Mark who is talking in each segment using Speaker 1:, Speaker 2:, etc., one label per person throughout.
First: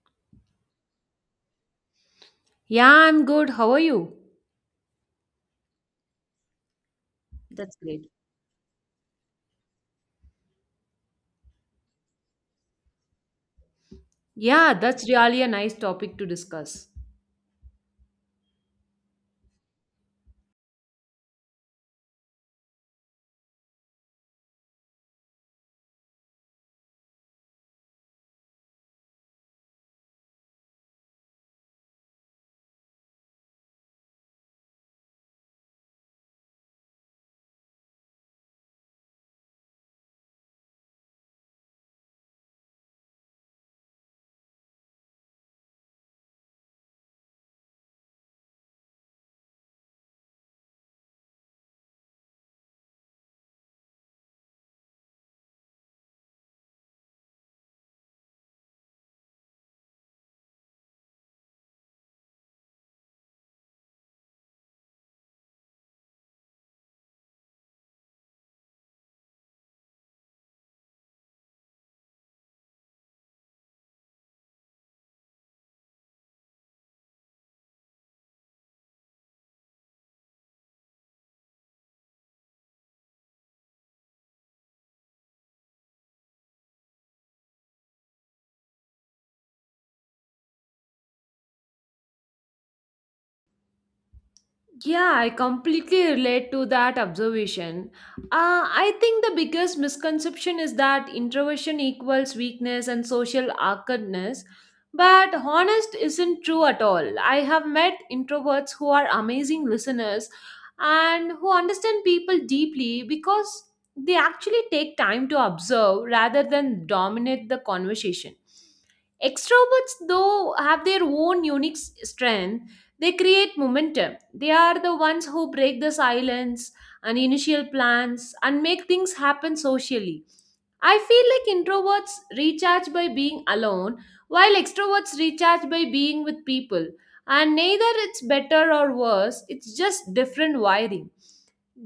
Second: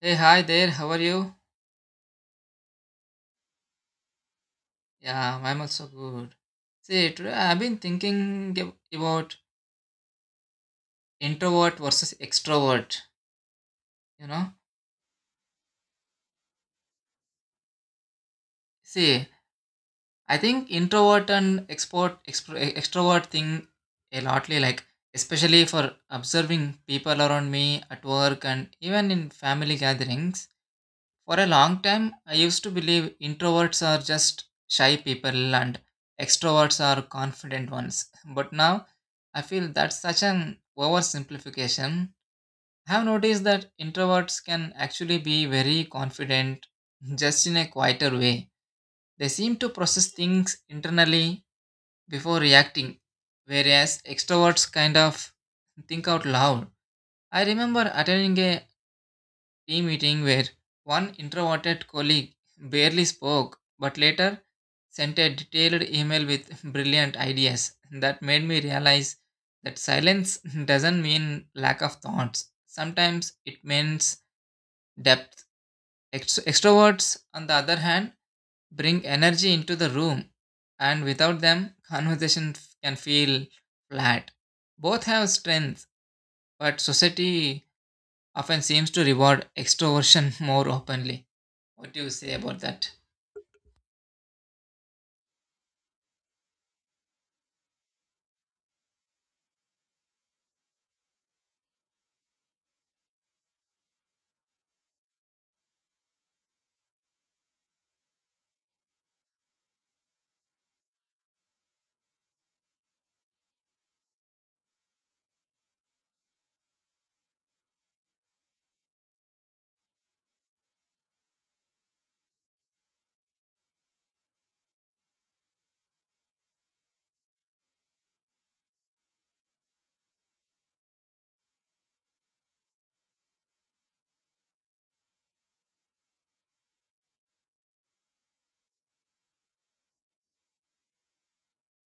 Speaker 1: Hey, hi there, how are you?
Speaker 2: Yeah, I'm good. How are you?
Speaker 1: Yeah, I'm also good. See, today I've
Speaker 2: That's
Speaker 1: been
Speaker 2: great.
Speaker 1: thinking about introvert versus extrovert, you know.
Speaker 2: Yeah, that's really a nice topic to discuss.
Speaker 1: See, I think introvert and extrovert thing a lotly like, especially for observing people around me at work and even in family gatherings. For a long time, I used to believe introverts are just shy people and extroverts are confident ones. But now, I feel that's such an oversimplification. I have noticed that introverts can actually be very confident, just in a quieter way. They seem to process things internally before reacting, whereas extroverts kind of think out loud. I remember attending a team meeting where one introverted colleague barely spoke but later sent a detailed email with brilliant ideas that made me realize that silence doesn't mean lack of thoughts. Sometimes it means depth. Extroverts, on the other hand, bring energy into the room, and without them, can feel flat. Both have strengths, but society often seems to reward extroversion more openly. What do you say about that?
Speaker 2: Yeah, I completely relate to that observation. I think the biggest misconception is that introversion equals weakness and social awkwardness, but honest isn't true at all. I have met introverts who are amazing listeners and who understand people deeply because they actually take time to observe rather than dominate the conversation. Extroverts, though, have their own unique strength. They create momentum. They are the ones who break the silence and initial plans and make things happen socially. I feel like introverts recharge by being alone, while extroverts recharge by being with people. And neither it's better or worse, it's just different wiring.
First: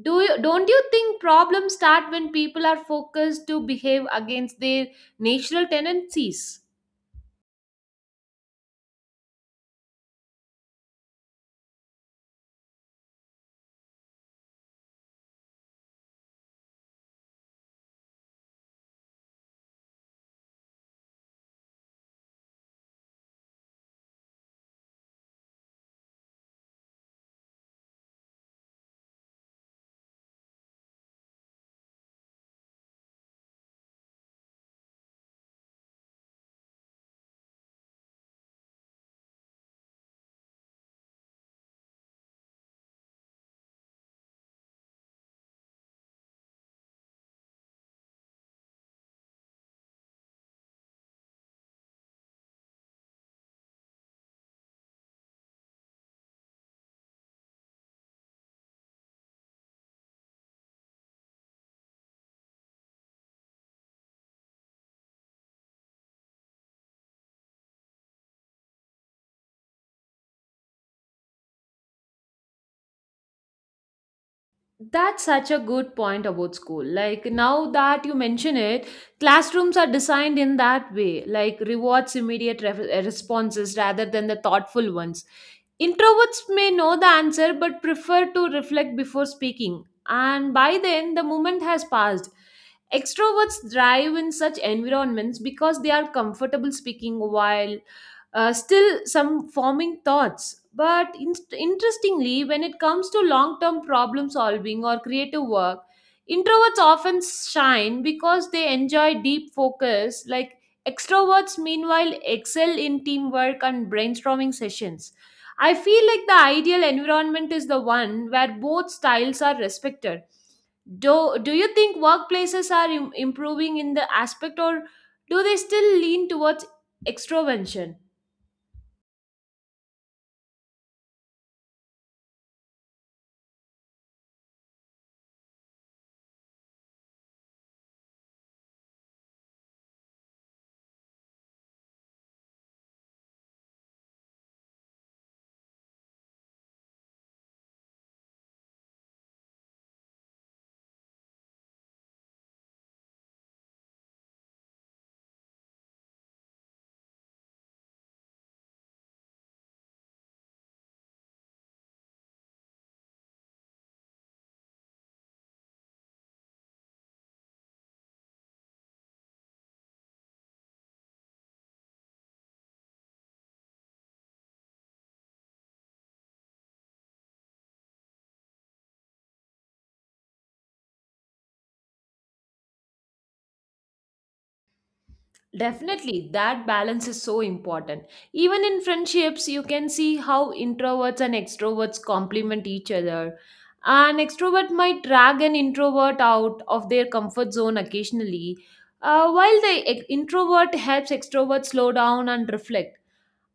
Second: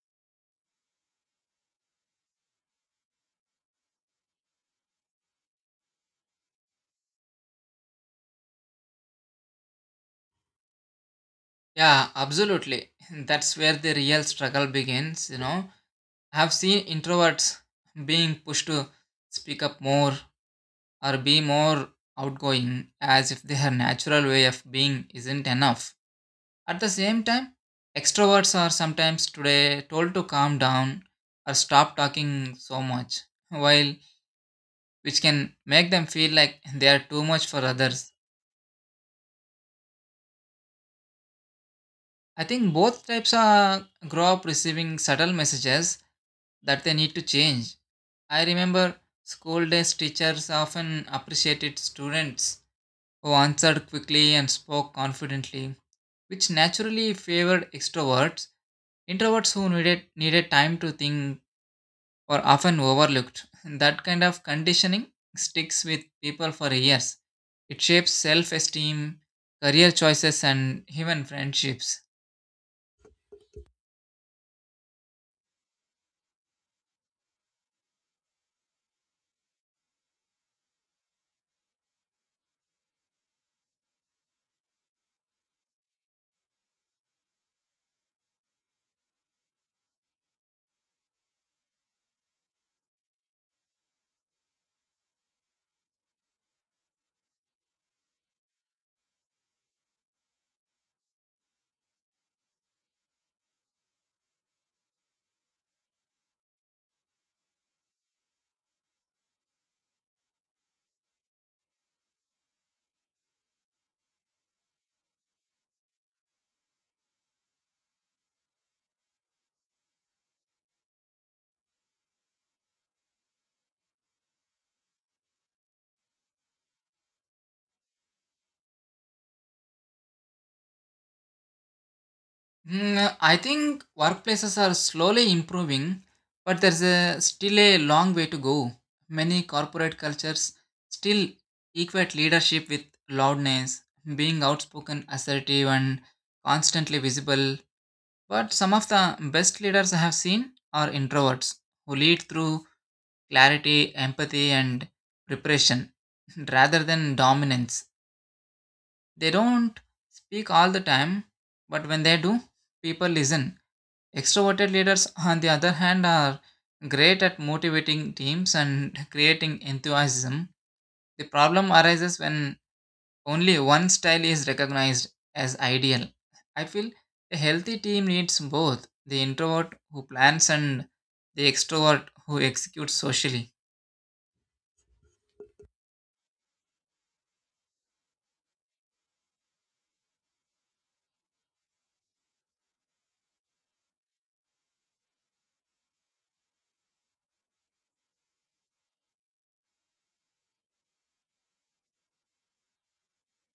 Speaker 2: Don't you think problems start when people are focused to behave against their natural tendencies?
Speaker 1: Yeah, absolutely. That's where the real struggle begins, you know. I have seen introverts being pushed to speak up more or be more outgoing as if their natural way of being isn't enough. At the same time, extroverts are sometimes today told to calm down or stop talking so much, while which can make them feel like they are too much for others. I think both types are grow up receiving subtle messages that they need to change. I remember school days teachers often appreciated students who answered quickly and spoke confidently, which naturally favored extroverts. Introverts who needed time to think were often overlooked. That kind of conditioning sticks with people for years. It shapes self-esteem, career choices and even friendships.
Speaker 2: That's such a good point about school. Like now that you mention it, classrooms are designed in that way, like rewards immediate responses rather than the thoughtful ones. Introverts may know the answer but prefer to reflect before speaking. And by then, the moment has passed. Extroverts thrive in such environments because they are comfortable speaking while still some forming thoughts. But interestingly, when it comes to long term problem solving or creative work, introverts often shine because they enjoy deep focus. Like extroverts, meanwhile, excel in teamwork and brainstorming sessions. I feel like the ideal environment is the one where both styles are respected. Do you think workplaces are improving in the aspect, or do they still lean towards extroversion?
Speaker 1: Mm, I think workplaces are slowly improving, but still a long way to go. Many corporate cultures still equate leadership with loudness, being outspoken, assertive, and constantly visible. But some of the best leaders I have seen are introverts who lead through clarity, empathy, and preparation rather than dominance. They don't speak all the time, but when they do, people listen. Extroverted leaders, on the other hand, are great at motivating teams and creating enthusiasm. The problem arises when only one style is recognized as ideal. I feel a healthy team needs both the introvert who plans and the extrovert who executes socially.
Speaker 2: Definitely, that balance is so important. Even in friendships, you can see how introverts and extroverts complement each other. An extrovert might drag an introvert out of their comfort zone occasionally, while the introvert helps extrovert slow down and reflect.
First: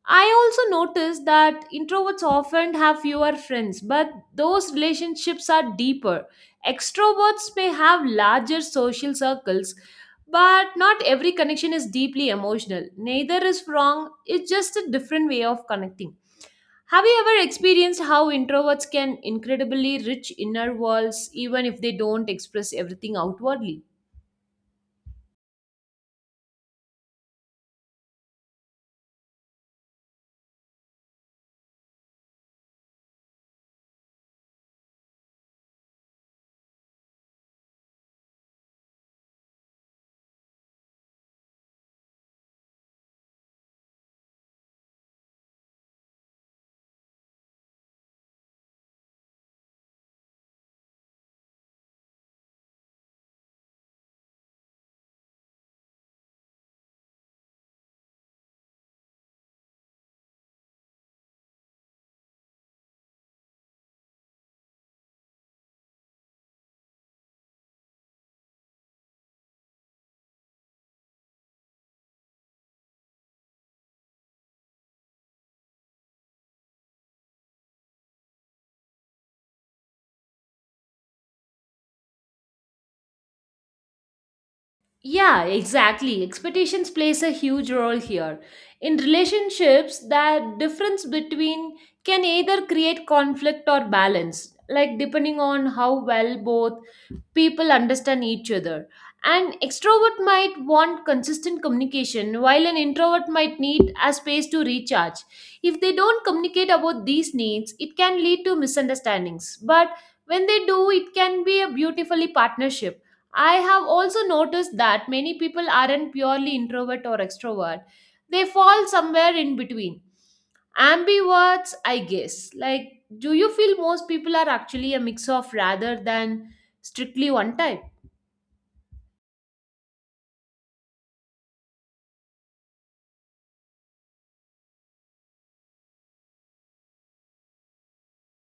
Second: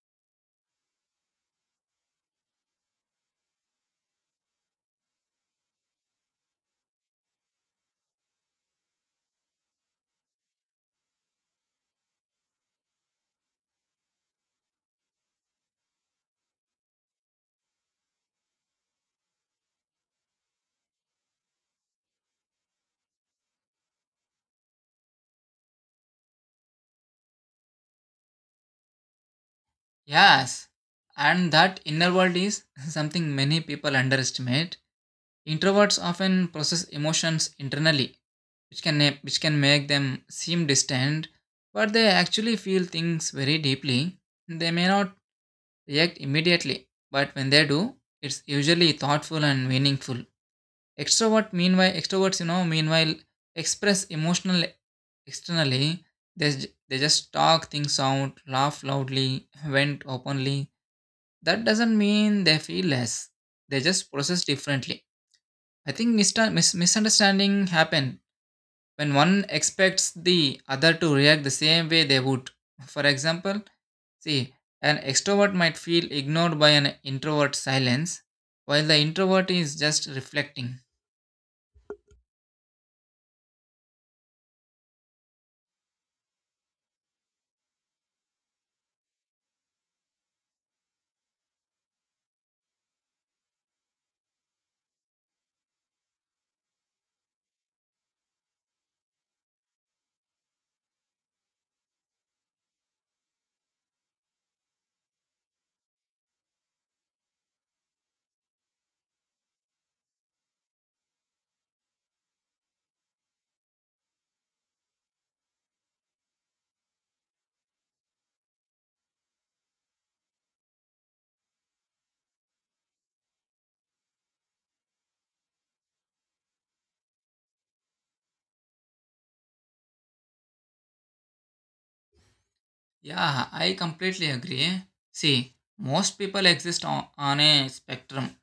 Speaker 2: I also noticed that introverts often have fewer friends, but those relationships are deeper. Extroverts may have larger social circles, but not every connection is deeply emotional. Neither is wrong, it's just a different way of connecting. Have you ever experienced how introverts can incredibly rich inner worlds even if they don't express everything outwardly?
Speaker 1: Yes, and that inner world is something many people underestimate. Introverts often process emotions internally which can which can make them seem distant, but they actually feel things very deeply. They may not react immediately, but when they do, it's usually thoughtful and meaningful. Extroverts meanwhile express emotional externally. They just talk things out, laugh loudly, vent openly. That doesn't mean they feel less, they just process differently. I think misunderstanding happen when one expects the other to react the same way they would. For example, see, an extrovert might feel ignored by an introvert silence, while the introvert is just reflecting.
Speaker 2: Yeah, exactly. Expectations plays a huge role here. In relationships, that difference between can either create conflict or balance, like depending on how well both people understand each other. An extrovert might want consistent communication, while an introvert might need a space to recharge. If they don't communicate about these needs, it can lead to misunderstandings. But when they do, it can be a beautifully partnership. I have also noticed that many people aren't purely introvert or extrovert. They fall somewhere in between. Ambiverts, I guess. Like, do you feel most people are actually a mix of rather than strictly one type?
Speaker 1: Yeah, I completely agree. See, most people exist on a spectrum.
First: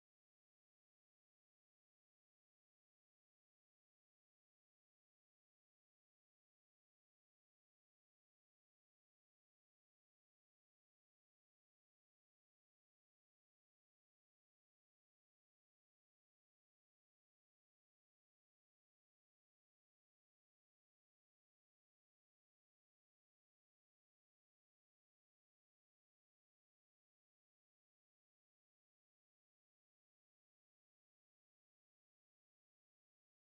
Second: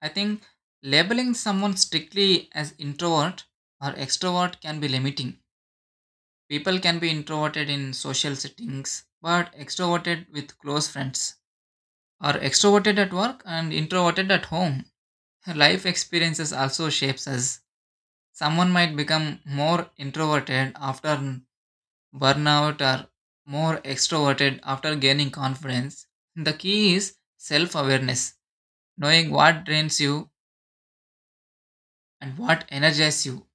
Speaker 1: I think labeling someone strictly as introvert or extrovert can be limiting. People can be introverted in social settings, but extroverted with close friends, are extroverted at work and introverted at home. Life experiences also shapes us. Someone might become more introverted after burnout or more extroverted after gaining confidence. The key is self-awareness, knowing what drains you and what energizes you.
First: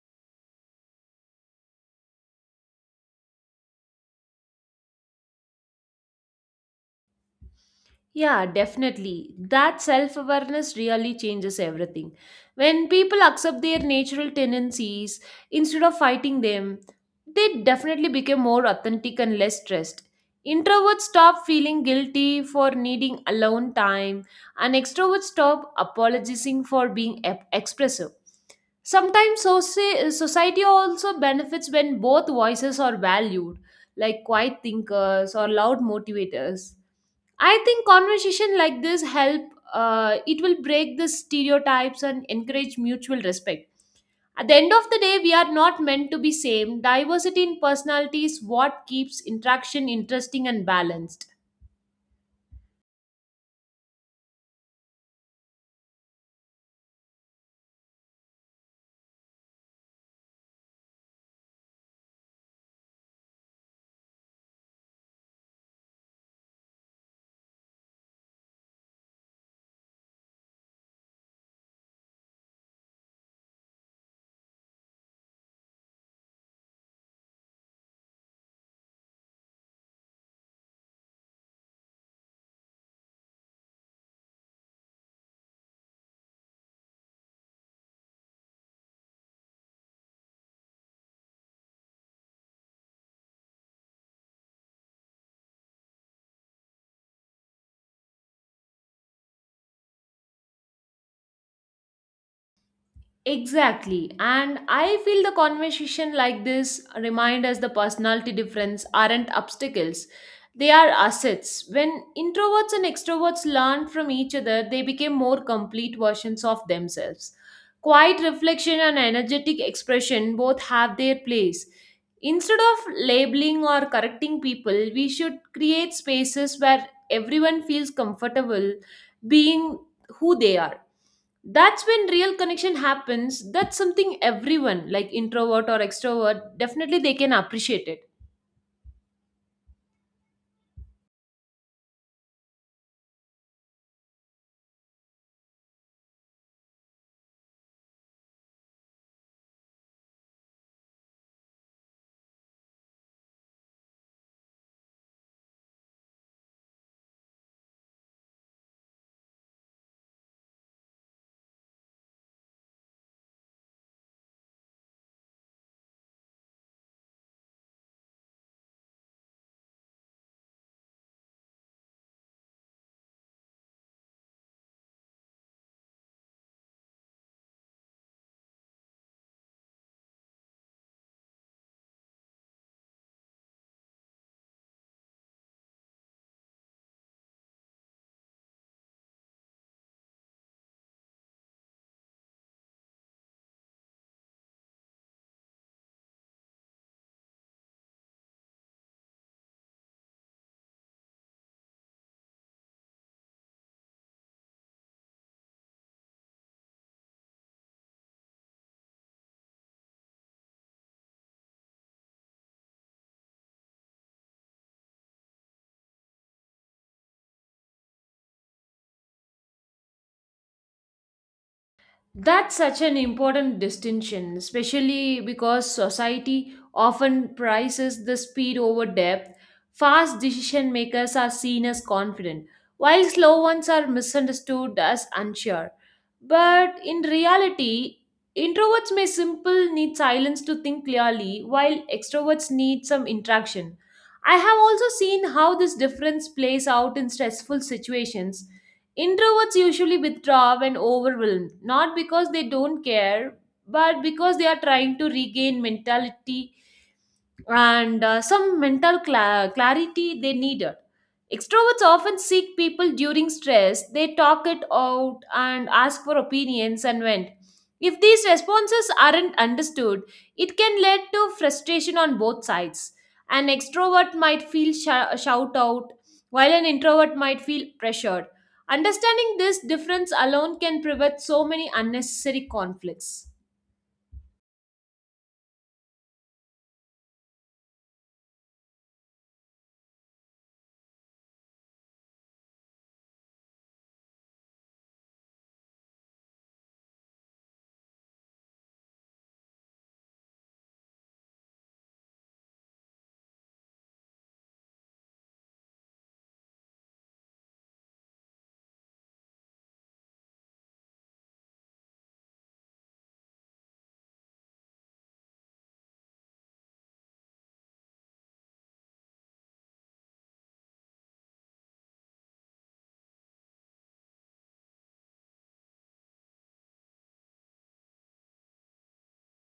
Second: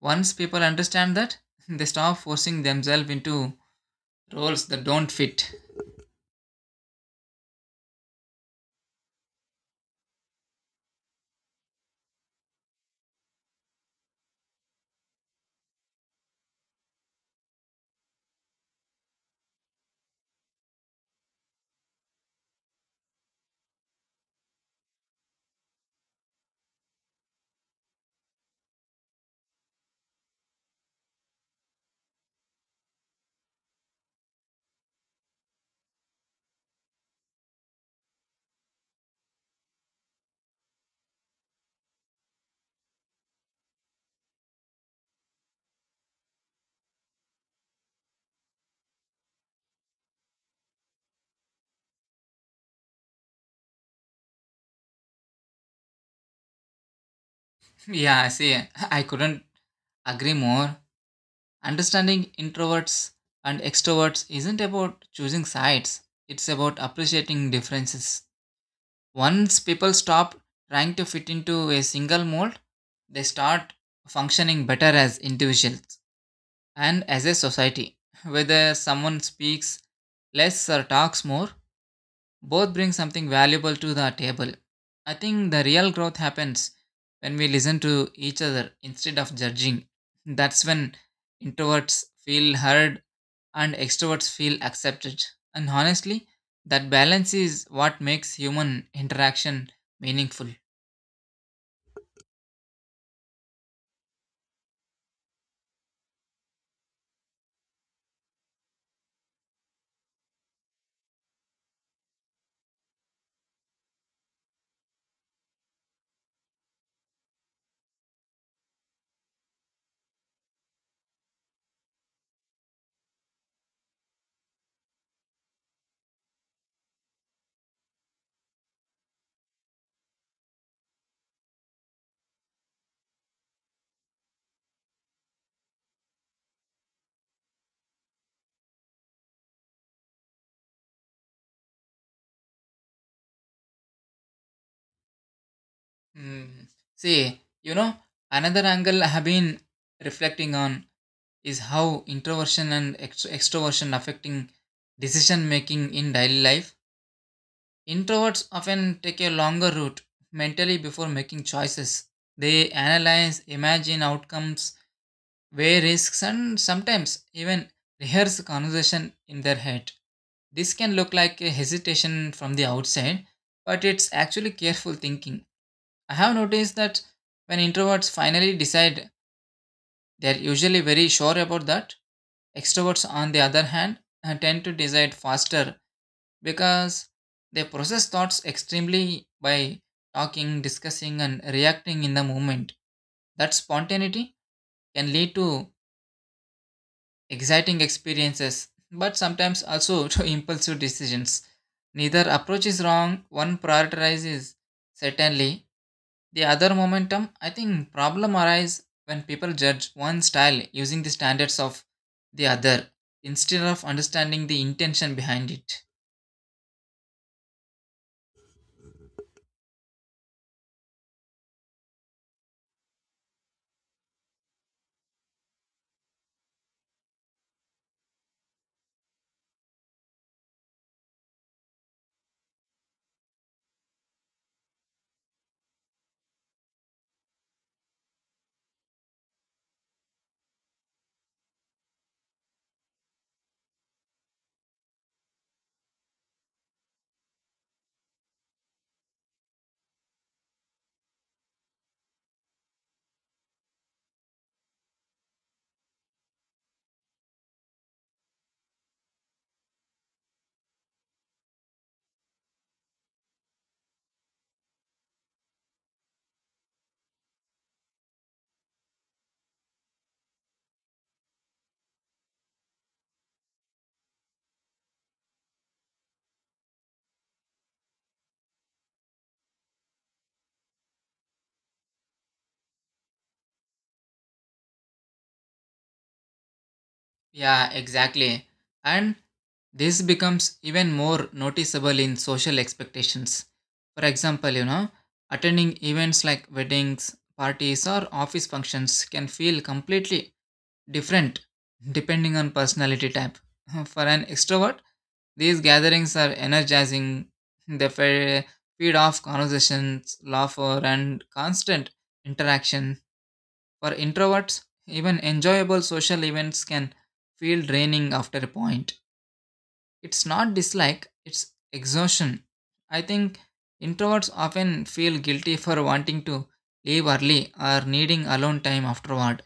Speaker 1: Once people understand that, they stop forcing themselves into roles that don't fit.
Speaker 2: Yeah, definitely. That self awareness really changes everything. When people accept their natural tendencies instead of fighting them, they definitely become more authentic and less stressed. Introverts stop feeling guilty for needing alone time, and extroverts stop apologizing for being expressive. Sometimes society also benefits when both voices are valued, like quiet thinkers or loud motivators. I think conversation like this help. It will break the stereotypes and encourage mutual respect. At the end of the day, we are not meant to be same. Diversity in personality is what keeps interaction interesting and balanced.
Speaker 1: Yeah, see, I couldn't agree more. Understanding introverts and extroverts isn't about choosing sides, it's about appreciating differences. Once people stop trying to fit into a single mold, they start functioning better as individuals and as a society. Whether someone speaks less or talks more, both bring something valuable to the table. I think the real growth happens when we listen to each other instead of judging. That's when introverts feel heard and extroverts feel accepted. And honestly, that balance is what makes human interaction meaningful.
Speaker 2: Exactly. And I feel the conversation like this remind us the personality difference aren't obstacles. They are assets. When introverts and extroverts learn from each other, they became more complete versions of themselves. Quiet reflection and energetic expression both have their place. Instead of labeling or correcting people, we should create spaces where everyone feels comfortable being who they are. That's when real connection happens. That's something everyone like introvert or extrovert definitely they can appreciate it.
Speaker 1: Mm. See, you know, another angle I have been reflecting on is how introversion and extroversion affecting decision making in daily life. Introverts often take a longer route mentally before making choices. They analyze, imagine outcomes, weigh risks, and sometimes even rehearse conversation in their head. This can look like a hesitation from the outside, but it's actually careful thinking. I have noticed that when introverts finally decide, they're usually very sure about that. Extroverts, on the other hand, tend to decide faster because they process thoughts extremely by talking, discussing, and reacting in the moment. That spontaneity can lead to exciting experiences, but sometimes also to impulsive decisions. Neither approach is wrong, one prioritizes certainly, the other momentum. I think problem arise when people judge one style using the standards of the other instead of understanding the intention behind it.
Speaker 2: That's such an important distinction, especially because society often prices the speed over depth. Fast decision makers are seen as confident, while slow ones are misunderstood as unsure. But in reality, introverts may simple need silence to think clearly, while extroverts need some interaction. I have also seen how this difference plays out in stressful situations. Introverts usually withdraw when overwhelmed, not because they don't care, but because they are trying to regain mentality and some mental clarity they needed. Extroverts often seek people during stress, they talk it out and ask for opinions and vent. If these responses aren't understood, it can lead to frustration on both sides. An extrovert might feel shout out, while an introvert might feel pressured. Understanding this difference alone can prevent so many unnecessary conflicts.
Speaker 1: Yeah, exactly. And this becomes even more noticeable in social expectations. For example, you know, attending events like weddings, parties, or office functions can feel completely different depending on personality type. For an extrovert, these gatherings are energizing, they fe- feed off conversations, laughter, and constant interaction. For introverts, even enjoyable social events can feel draining after a point. It's not dislike, it's exhaustion. I think introverts often feel guilty for wanting to leave early or needing alone time afterward.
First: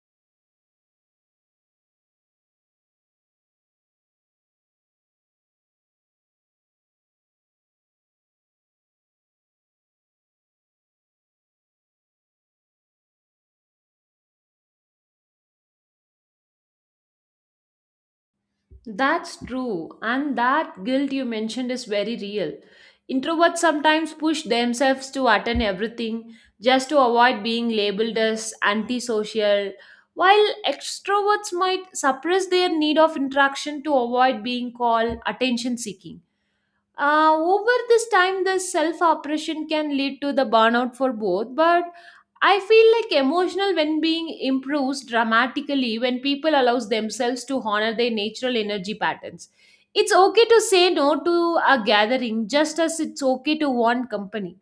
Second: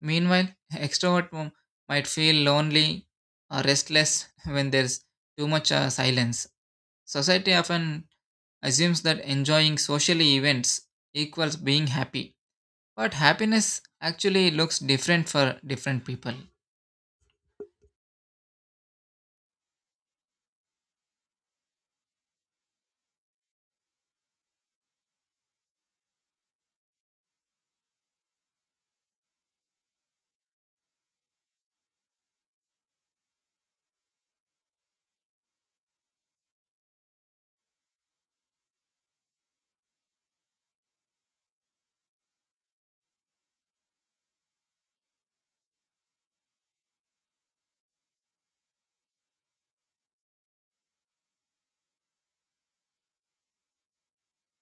Speaker 1: Meanwhile, might feel lonely or restless when there's too much silence. Society often assumes that enjoying social events equals being happy. But happiness actually looks different for different people.
Speaker 2: That's true, and that guilt you mentioned is very real. Introverts sometimes push themselves to attend everything just to avoid being labeled as antisocial, while extroverts might suppress their need of interaction to avoid being called attention seeking. Over this time, the self oppression can lead to the burnout for both, but I feel like emotional well being improves dramatically when people allows themselves to honor their natural energy patterns. It's okay to say no to a gathering just as it's okay to want company.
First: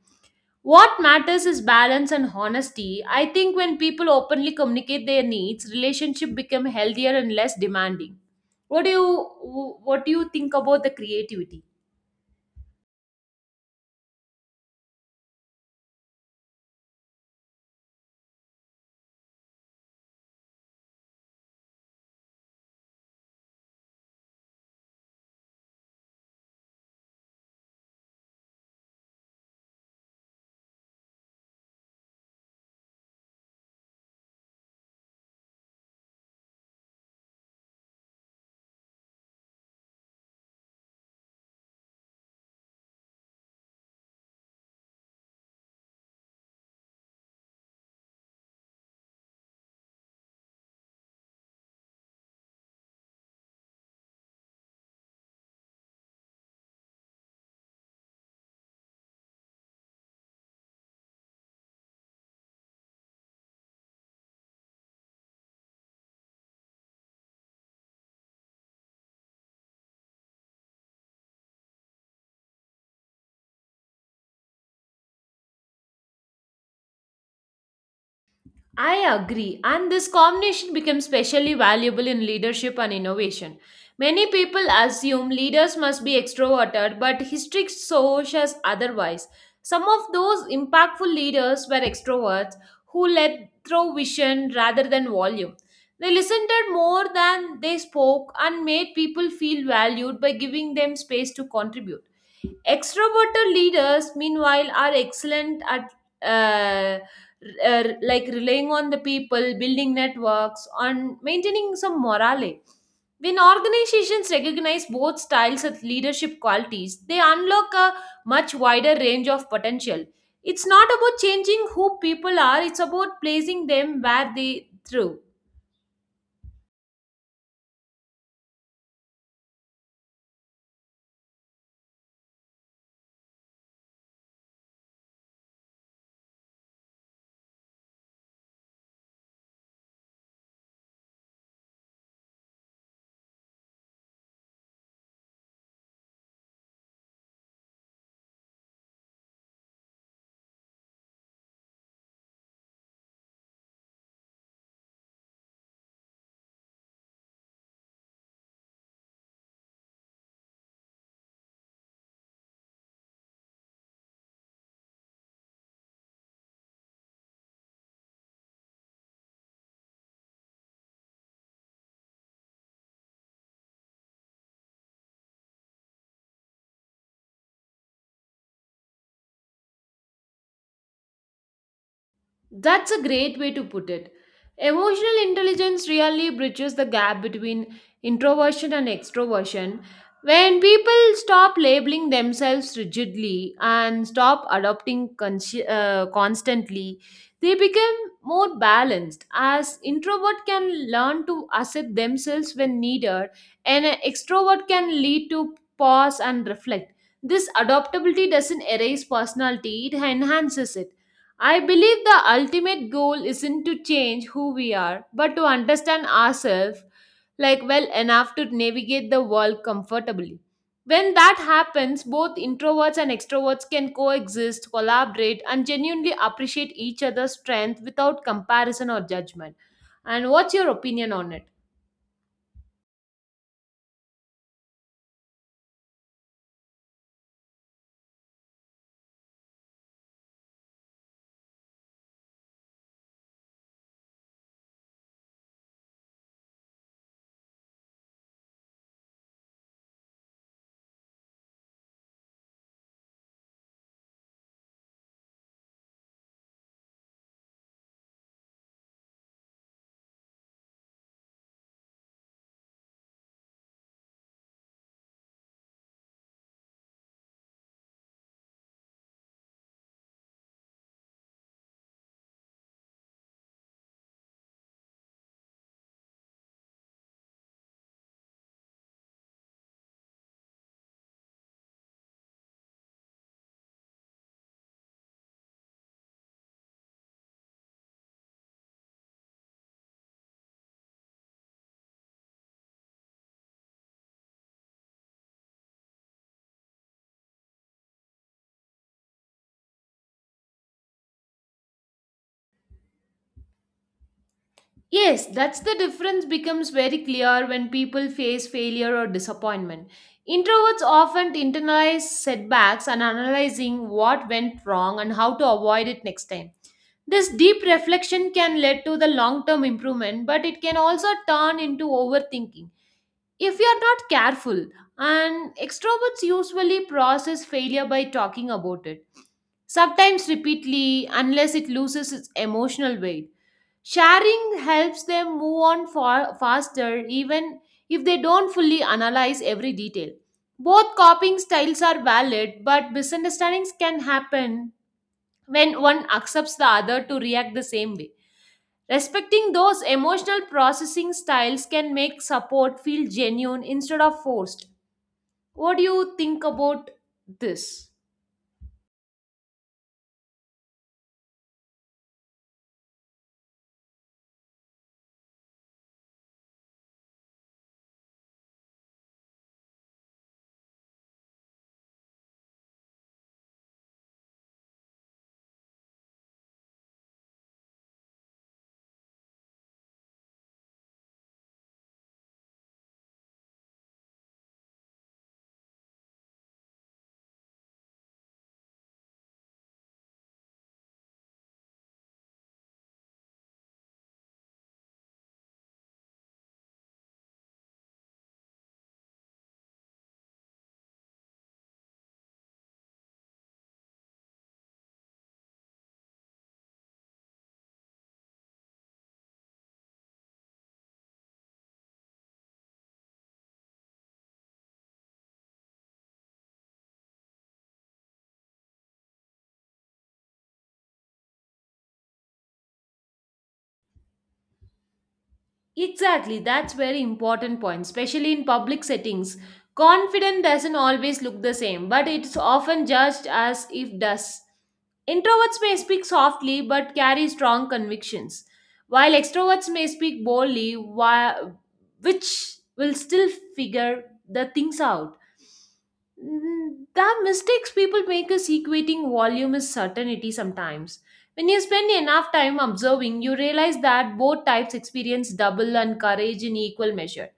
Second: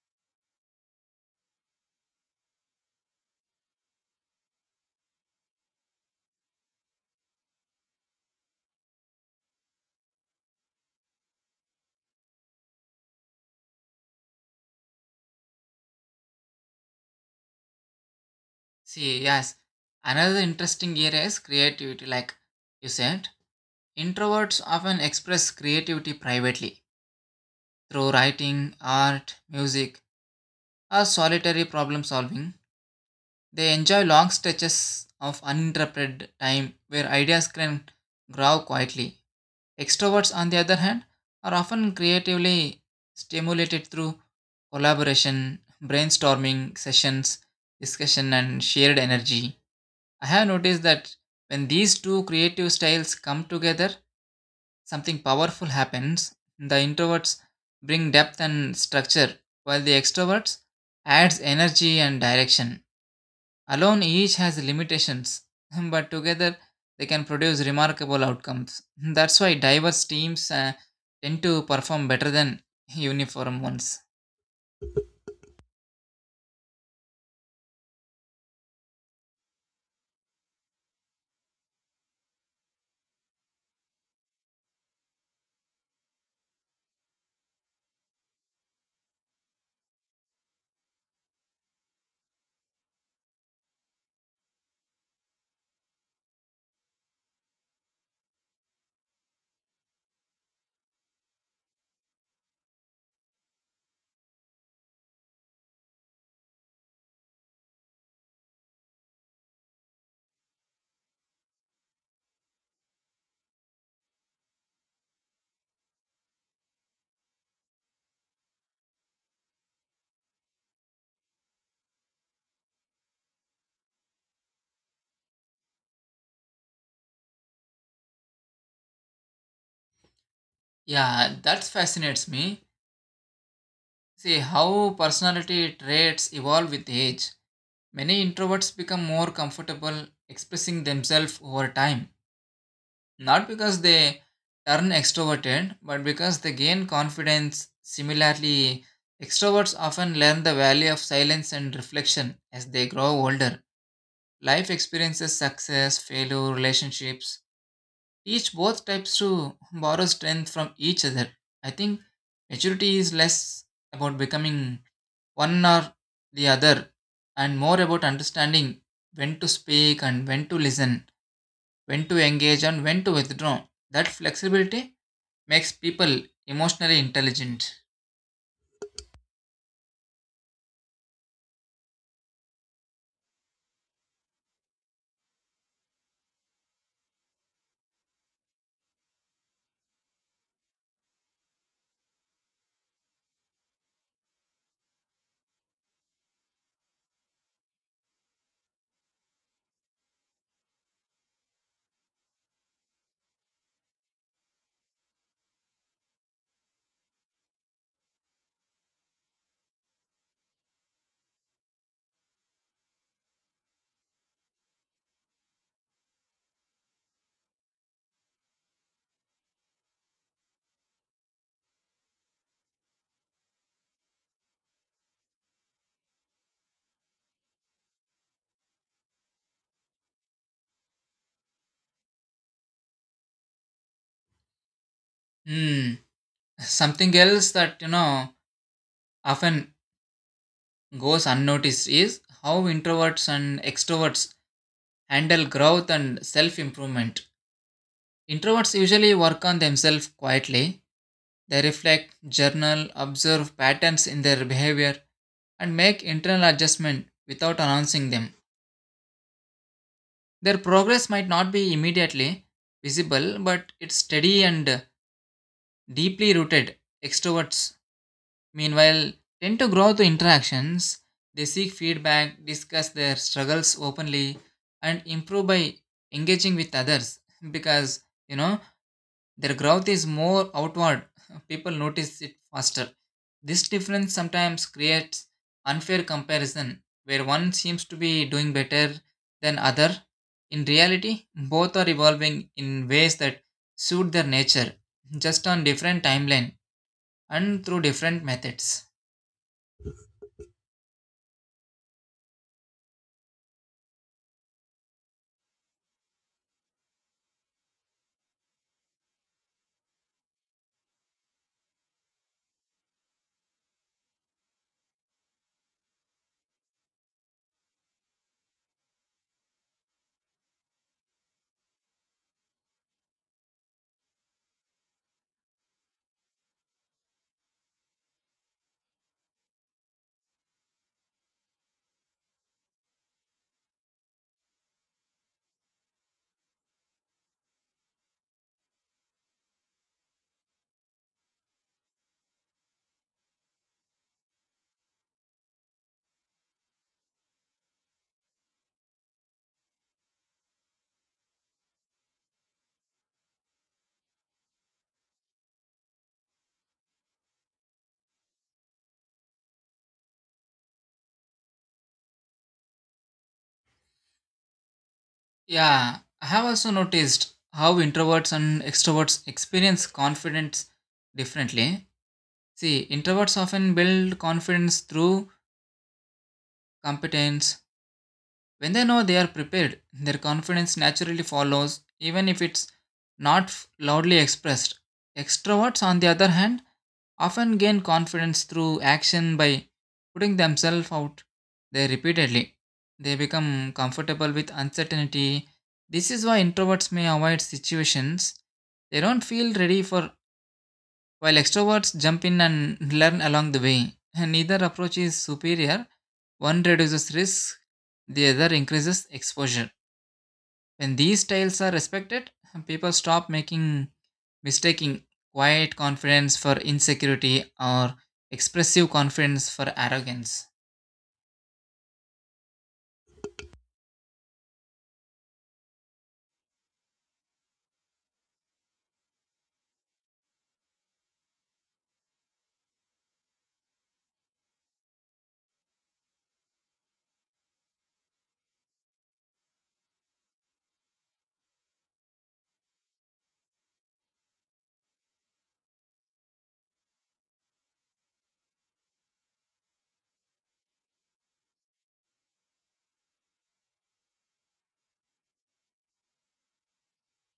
Speaker 2: What matters is balance and honesty. I think when people openly communicate their needs, relationship become healthier and less demanding. What do you what do you think about the creativity?
Speaker 1: See, yes, another interesting area is creativity, like you said. Introverts often express creativity privately through writing, art, music, or solitary problem solving. They enjoy long stretches of uninterrupted time where ideas can grow quietly. Extroverts, on the other hand, are often creatively stimulated through collaboration, brainstorming sessions, discussion, and shared energy. I have noticed that when these two creative styles come together, something powerful happens. The introverts bring depth and structure, while the extroverts adds energy and direction. Alone each has limitations, but together they can produce remarkable outcomes. That's why diverse teams tend to perform better than uniform ones.
Speaker 2: I agree, and this combination becomes specially valuable in leadership and innovation. Many people assume leaders must be extroverted, but history shows us otherwise. Some of those impactful leaders were extroverts who led through vision rather than volume. They listened more than they spoke and made people feel valued by giving them space to contribute. Extroverted leaders, meanwhile, are excellent at uh, r- like relying on the people, building networks, and maintaining some morale. When organizations recognize both styles as leadership qualities, they unlock a much wider range of potential. It's not about changing who people are, it's about placing them where they thrive.
Speaker 1: Yeah, that fascinates me. See how personality traits evolve with age. Many introverts become more comfortable expressing themselves over time, not because they turn extroverted, but because they gain confidence. Similarly, extroverts often learn the value of silence and reflection as they grow older. Life experiences, success, failure, relationships, each both types to borrow strength from each other. I think maturity is less about becoming one or the other and more about understanding when to speak and when to listen, when to engage and when to withdraw. That flexibility makes people emotionally intelligent.
Speaker 2: That's a great way to put it. Emotional intelligence really bridges the gap between introversion and extroversion. When people stop labeling themselves rigidly and stop adopting constantly, they become more balanced. As introvert can learn to accept themselves when needed, and an extrovert can lead to pause and reflect. This adaptability doesn't erase personality; it enhances it. I believe the ultimate goal isn't to change who we are, but to understand ourselves like well enough to navigate the world comfortably. When that happens, both introverts and extroverts can coexist, collaborate, and genuinely appreciate each other's strength without comparison or judgment. And what's your opinion on it?
Speaker 1: Hmm. Something else that you know often goes unnoticed is how introverts and extroverts handle growth and self improvement. Introverts usually work on themselves quietly. They reflect, journal, observe patterns in their behavior, and make internal adjustment without announcing them. Their progress might not be immediately visible, but it's steady and deeply rooted. Extroverts, meanwhile, tend to grow through interactions. They seek feedback, discuss their struggles openly, and improve by engaging with others, because you know, their growth is more outward. People notice it faster. This difference sometimes creates unfair comparison where one seems to be doing better than other. In reality, both are evolving in ways that suit their nature, just on different timeline and through different methods.
Speaker 2: Yes, that's the difference becomes very clear when people face failure or disappointment. Introverts often internalize setbacks and analyzing what went wrong and how to avoid it next time. This deep reflection can lead to the long term improvement, but it can also turn into overthinking if you are not careful. And extroverts usually process failure by talking about it, sometimes repeatedly, unless it loses its emotional weight. Sharing helps them move on faster even if they don't fully analyze every detail. Both copying styles are valid, but misunderstandings can happen when one accepts the other to react the same way. Respecting those emotional processing styles can make support feel genuine instead of forced. What do you think about this?
Speaker 1: Yeah, I have also noticed how introverts and extroverts experience confidence differently. See, introverts often build confidence through competence. When they know they are prepared, their confidence naturally follows, even if it's not loudly expressed. Extroverts, on the other hand, often gain confidence through action by putting themselves out there repeatedly. They become comfortable with uncertainty. This is why introverts may avoid situations they don't feel ready for, while extroverts jump in and learn along the way, and neither approach is superior. One reduces risk, the other increases exposure. When these styles are respected, people stop making mistaking quiet confidence for insecurity or expressive confidence for arrogance.
Speaker 2: Exactly, that's very important point, especially in public settings. Confident doesn't always look the same, but it's often judged as if does. Introverts may speak softly but carry strong convictions, while extroverts may speak boldly, which will still figure the things out. Mm, the mistakes people make is equating volume is certainty sometimes. When you spend enough time observing, you realize that both types experience double and courage in equal measure.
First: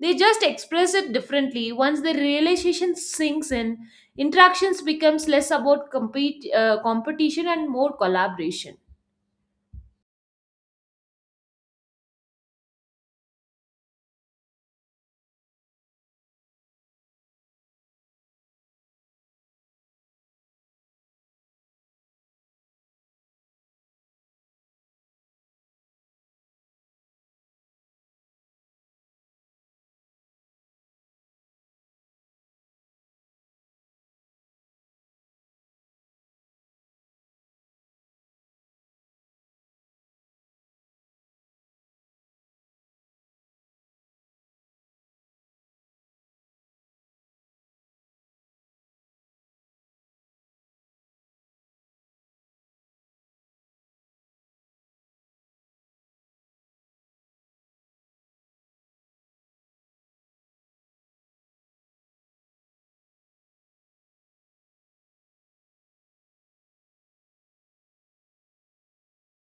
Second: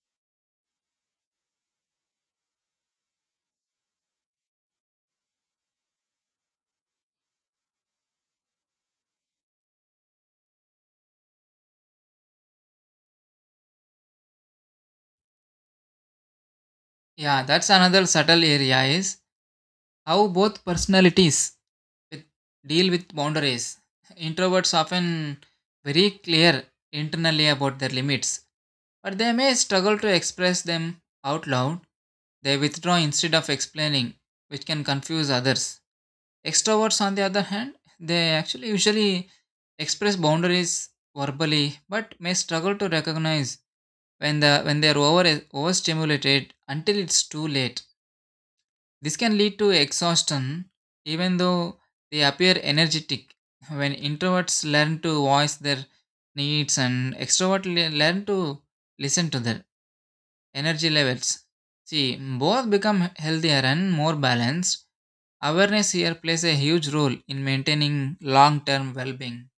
Speaker 2: They just express it differently. Once the realization sinks in, interactions becomes less about competition and more collaboration.
Speaker 1: Yeah, that's another subtle area is how both personalities with, deal with boundaries. Introverts often very clear internally about their limits, but they may struggle to express them out loud. They withdraw instead of explaining, which can confuse others. Extroverts, on the other hand, they actually usually express boundaries verbally, but may struggle to recognize when they are overstimulated until it's too late. This can lead to exhaustion, even though they appear energetic. When introverts learn to voice their needs and extroverts learn to listen to their energy levels, see both become healthier and more balanced. Awareness here plays a huge role in maintaining long term well being.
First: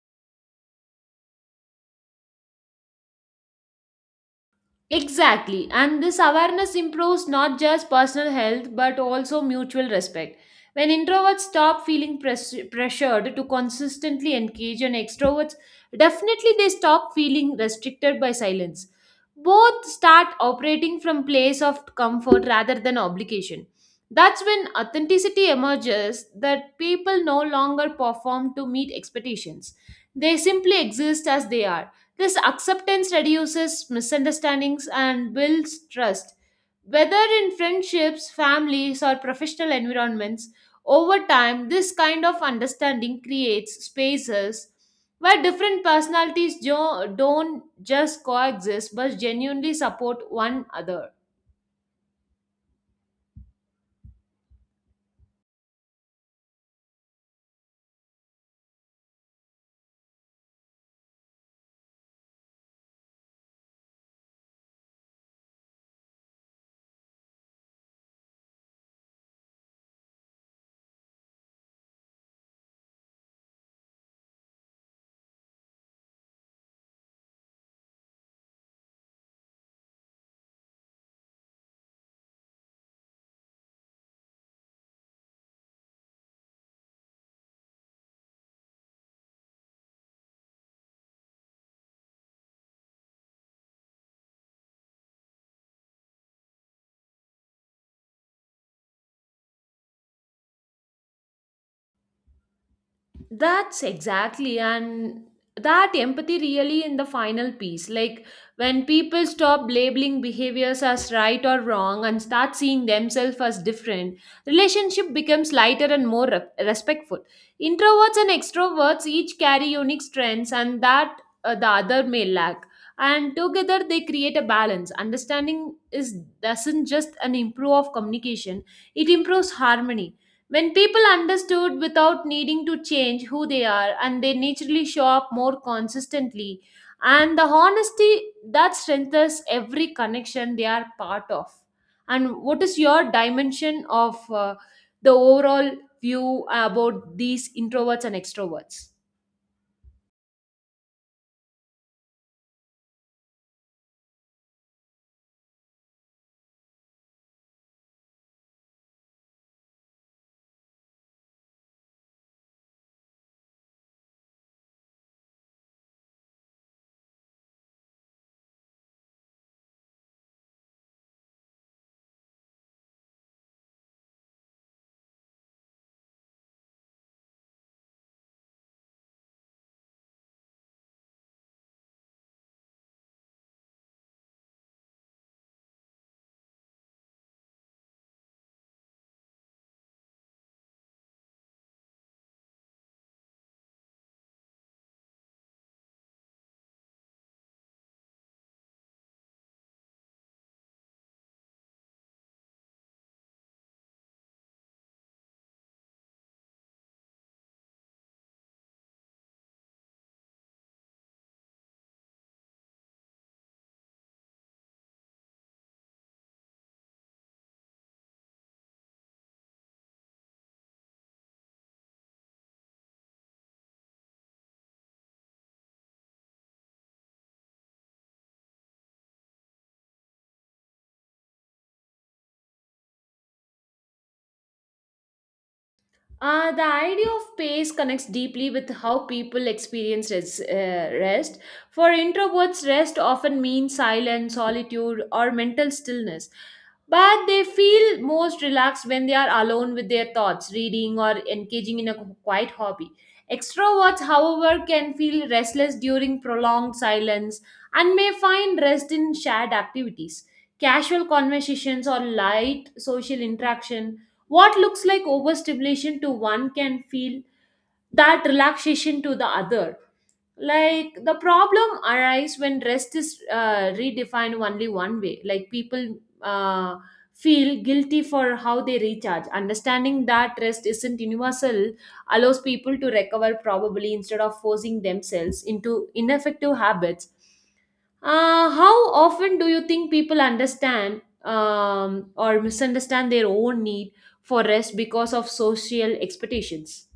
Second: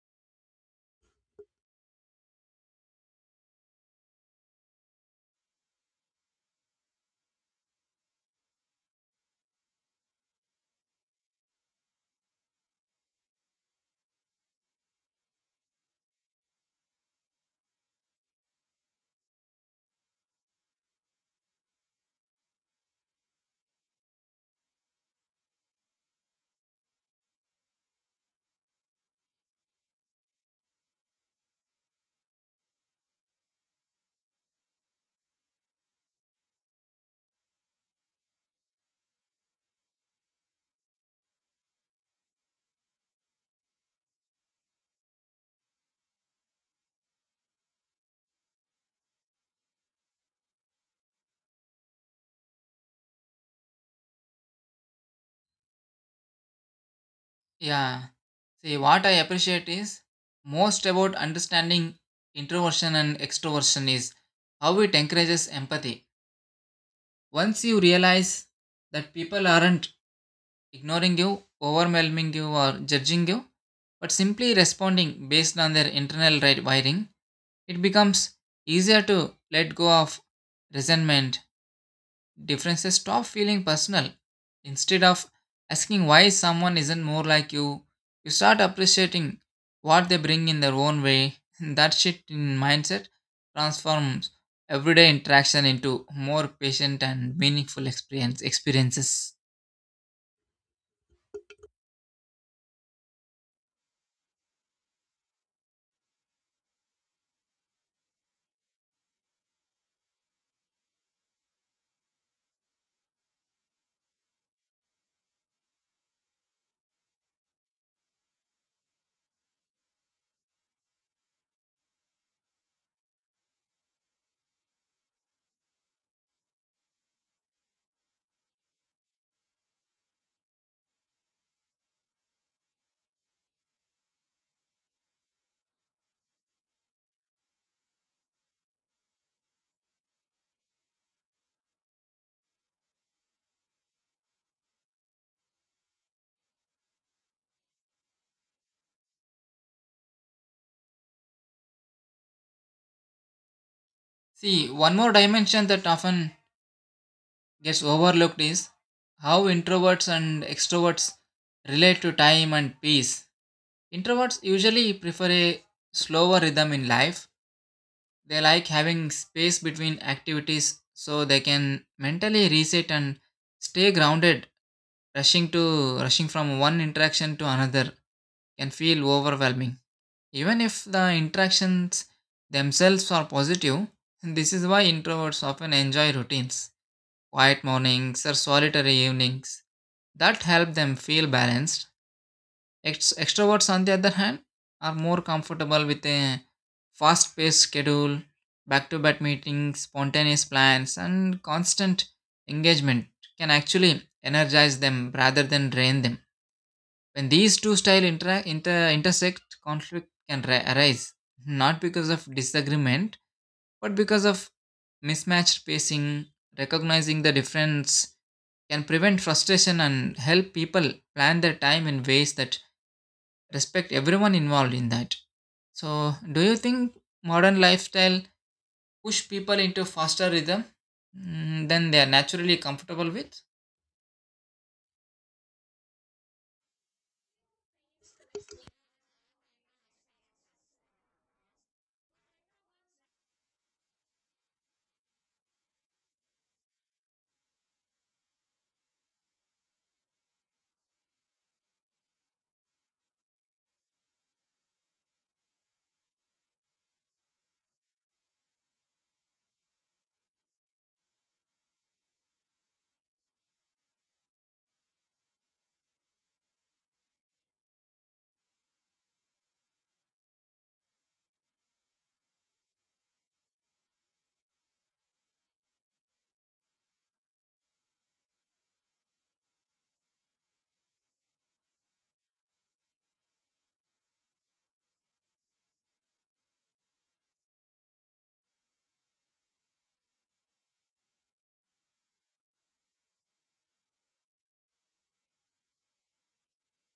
Speaker 2: Exactly. And this awareness improves not just personal health but also mutual respect. When introverts stop feeling pressured to consistently engage and extroverts, definitely they stop feeling restricted by silence. Both start operating from place of comfort rather than obligation. That's when authenticity emerges that people no longer perform to meet expectations. They simply exist as they are. This acceptance reduces misunderstandings and builds trust. Whether in friendships, families, or professional environments, over time, this kind of understanding creates spaces where different personalities don't just coexist but genuinely support one another.
Speaker 1: Yeah, see, what I appreciate is most about understanding introversion and extroversion is how it encourages empathy. Once you realize that people aren't ignoring you, overwhelming you, or judging you, but simply responding based on their internal wiring, it becomes easier to let go of resentment. Differences stop feeling personal. Instead of asking why someone isn't more like you start appreciating what they bring in their own way. That shift in mindset transforms everyday interaction into more patient and meaningful experiences.
Speaker 2: That's exactly, and that empathy really in the final piece. Like when people stop labeling behaviors as right or wrong and start seeing themselves as different, relationship becomes lighter and more respectful. Introverts and extroverts each carry unique strengths, and that the other may lack. And together they create a balance. Understanding is doesn't just an improve of communication; it improves harmony when people understood without needing to change who they are and they naturally show up more consistently, and the honesty that strengthens every connection they are part of. And what is your dimension of the overall view about these introverts and extroverts?
Speaker 1: See, one more dimension that often gets overlooked is how introverts and extroverts relate to time and peace. Introverts usually prefer a slower rhythm in life. They like having space between activities so they can mentally reset and stay grounded. Rushing from one interaction to another can feel overwhelming. Even if the interactions themselves are positive, this is why introverts often enjoy routines, quiet mornings or solitary evenings that help them feel balanced. Extroverts, on the other hand, are more comfortable with a fast paced schedule, back to back meetings, spontaneous plans, and constant engagement can actually energize them rather than drain them. When these two styles intersect, arise, not because of disagreement but because of mismatched pacing. Recognizing the difference can prevent frustration and help people plan their time in ways that respect everyone involved in that. So, do you think modern lifestyle push people into faster rhythm, mm, than they are naturally comfortable with?
Speaker 2: The idea of pace connects deeply with how people experience rest. For introverts, rest often means silence, solitude, or mental stillness. But they feel most relaxed when they are alone with their thoughts, reading, or engaging in a quiet hobby. Extroverts, however, can feel restless during prolonged silence and may find rest in shared activities, casual conversations, or light social interaction. What looks like overstimulation to one can feel that relaxation to the other. Like the problem arises when rest is redefined only one way. Like people feel guilty for how they recharge. Understanding that rest isn't universal allows people to recover probably instead of forcing themselves into ineffective habits. How often do you think people understand or misunderstand their own need for rest because of social expectations?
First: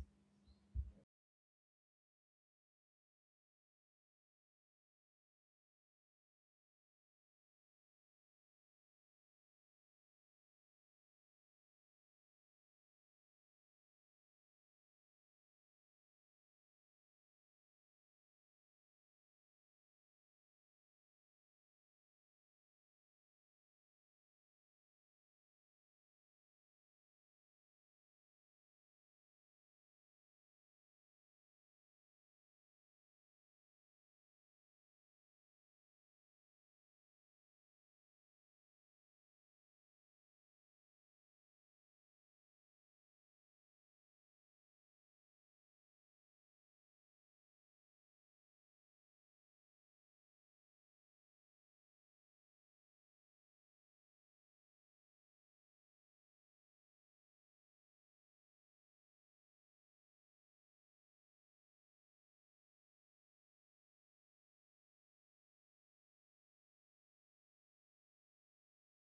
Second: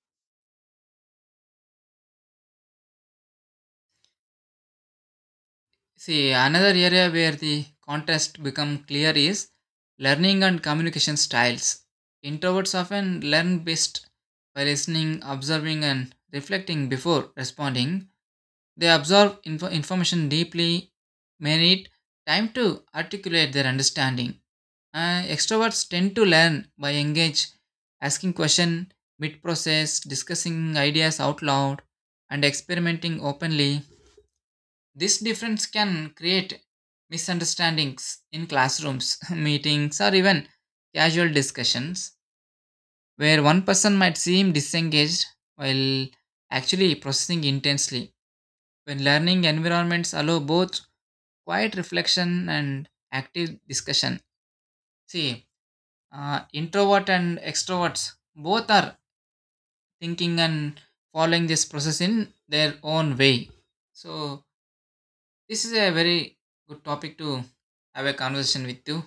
Speaker 1: See, another area where the contrast become clear is learning and communication styles. Introverts often learn best by listening, observing, and reflecting before responding. They absorb information deeply, may need time to articulate their understanding. Extroverts tend to learn by engage, asking question mid-process, discussing ideas out loud, and experimenting openly. This difference can create misunderstandings in classrooms, meetings, or even casual discussions, where one person might seem disengaged while actually processing intensely. When learning environments allow both quiet reflection and active discussion, see, introvert and extroverts both are thinking and following this process in their own way. So this is a very good topic to have a conversation with you.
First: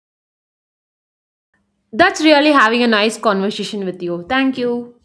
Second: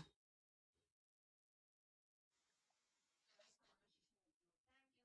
Speaker 2: That's really having a nice conversation with you. Thank you.